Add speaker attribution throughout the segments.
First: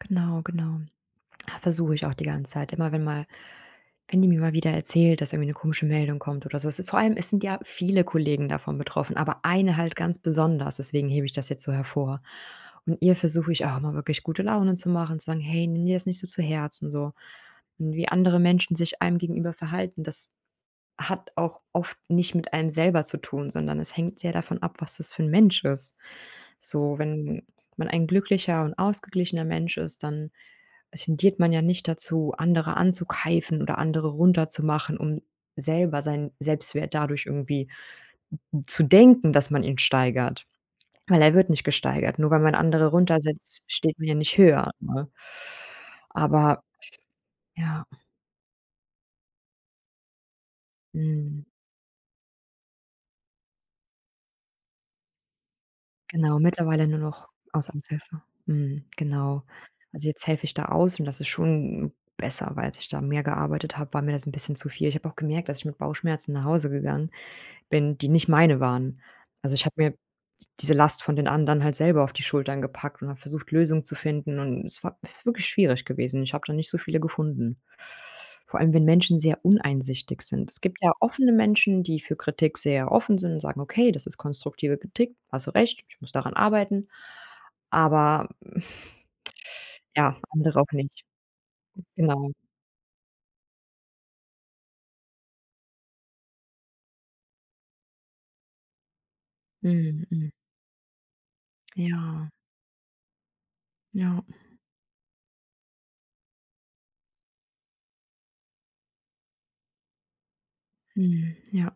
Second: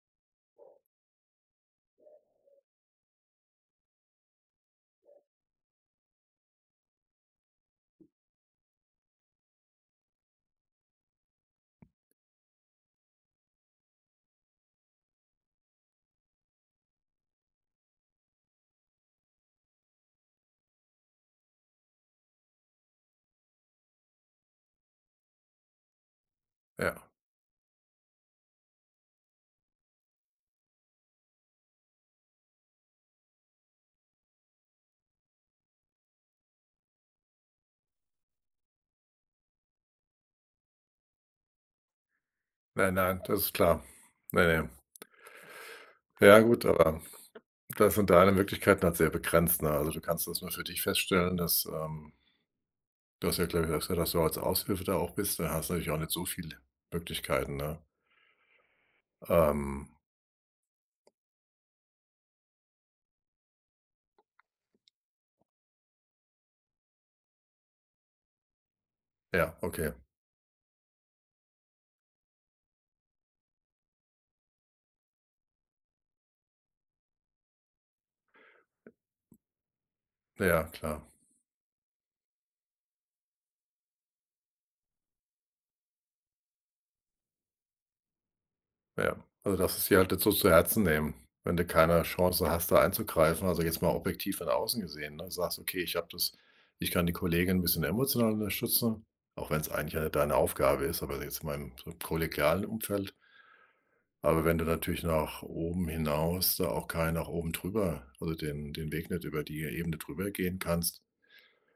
Speaker 1: Genau, genau. Ah, versuche ich auch die ganze Zeit immer, wenn mal wenn die mir mal wieder erzählt, dass irgendwie 'ne komische Meldung kommt oder so. Es ist vor allem es sind ja viele Kollegen davon betroffen, aber eine halt ganz besonders, deswegen hebe ich das jetzt so hervor. Und ihr versuche ich auch immer, wirklich gute Laune zu machen, zu sagen: „Hey, nimm dir das nicht so zu Herzen”, so. Und wie andere Menschen sich einem gegenüber verhalten, das hat auch oft nicht mit einem selber zu tun, sondern es hängt sehr davon ab, was das für 'n Mensch ist. So,
Speaker 2: Ja.
Speaker 1: wenn man ein glücklicher und ausgeglichener Mensch ist, dann, äh, tendiert man ja nicht dazu, andere anzukeifen oder andere runterzumachen, um selber seinen Selbstwert dadurch irgendwie, n n zu denken, dass man ihn steigert, weil er wird nicht gesteigert, nur weil man andere
Speaker 2: Nein, nein, das ist
Speaker 1: runtersetzt,
Speaker 2: klar.
Speaker 1: steht man ja nicht
Speaker 2: Ja, ja.
Speaker 1: höher, ne?
Speaker 2: Ja,
Speaker 1: Aber.
Speaker 2: gut, aber
Speaker 1: Ja.
Speaker 2: da sind deine Möglichkeiten halt sehr begrenzt, ne? Also du kannst das nur für dich feststellen,
Speaker 1: Mhm.
Speaker 2: dass, ähm Du hast ja, glaube ich, gesagt, dass du als Aushilfe da auch bist. Da hast du natürlich auch nicht so
Speaker 1: Genau,
Speaker 2: viele
Speaker 1: mittlerweile nur noch
Speaker 2: Möglichkeiten,
Speaker 1: als
Speaker 2: ne?
Speaker 1: Aushilfe. Mhm, genau.
Speaker 2: Ähm.
Speaker 1: Also, jetzt helfe ich da aus und das ist schon besser, weil als ich da mehr gearbeitet habe, war mir das 'n bisschen zu viel. Ich habe auch gemerkt, dass ich mit Bauchschmerzen nach Hause gegangen bin, die nicht meine waren. Also
Speaker 2: Ja,
Speaker 1: ich habe mir
Speaker 2: okay.
Speaker 1: d diese Last von den anderen halt selber auf die Schultern gepackt und habe versucht, Lösungen zu finden, und es war ist wirklich schwierig gewesen. Ich habe da nicht so viele gefunden. Vor allem, wenn Menschen sehr uneinsichtig sind. Es
Speaker 2: Ja,
Speaker 1: gibt ja
Speaker 2: klar.
Speaker 1: offene Menschen, die für Kritik sehr offen sind, sagen: „Okay, das ist konstruktive Kritik, hast du recht, ich muss daran arbeiten.“ Aber,
Speaker 2: Ja, also du darfst es dir halt
Speaker 1: ja,
Speaker 2: nicht so zu
Speaker 1: andere auch
Speaker 2: Herzen
Speaker 1: nicht.
Speaker 2: nehmen, wenn du
Speaker 1: Hm,
Speaker 2: keine
Speaker 1: genau.
Speaker 2: Chance hast, da einzugreifen, also jetzt mal objektiv von außen gesehen, ne? Di sagst: „Okay, ich habe das ich kann die Kollegin 'n bisschen emotional unterstützen”, auch wenn's eigentlich ja
Speaker 1: Mhm,
Speaker 2: nicht
Speaker 1: Hm.
Speaker 2: deine Aufgabe ist, aber jetzt mal im
Speaker 1: Ja.
Speaker 2: kollegialen Umfeld.
Speaker 1: Ja.
Speaker 2: Aber wenn du natürlich nach oben hinaus da auch kein nach oben drüber also den den Weg nicht über die Ebene darüber gehen kannst
Speaker 1: Mhm, ja.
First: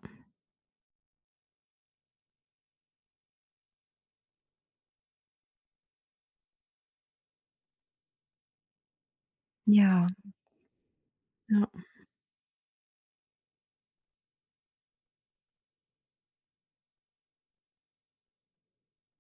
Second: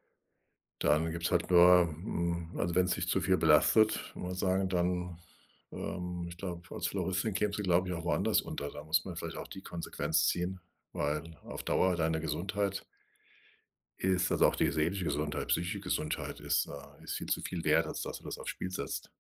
Speaker 2: dann gibt's halt nur hm, also, wenn's dich zu viel belastet, mal sagen, dann, ähm, ich glaube, als Floristin kämst du, glaube ich, auch woanders unter. Da muss man vielleicht auch die
Speaker 1: Ja.
Speaker 2: Konsequenz ziehen, weil auf
Speaker 1: Ja.
Speaker 2: Dauer deine Gesundheit ist also auch die seelische Gesundheit, psychische Gesundheit ist, äh ist viel zu viel wert, als dass du das aufs Spiel setzt.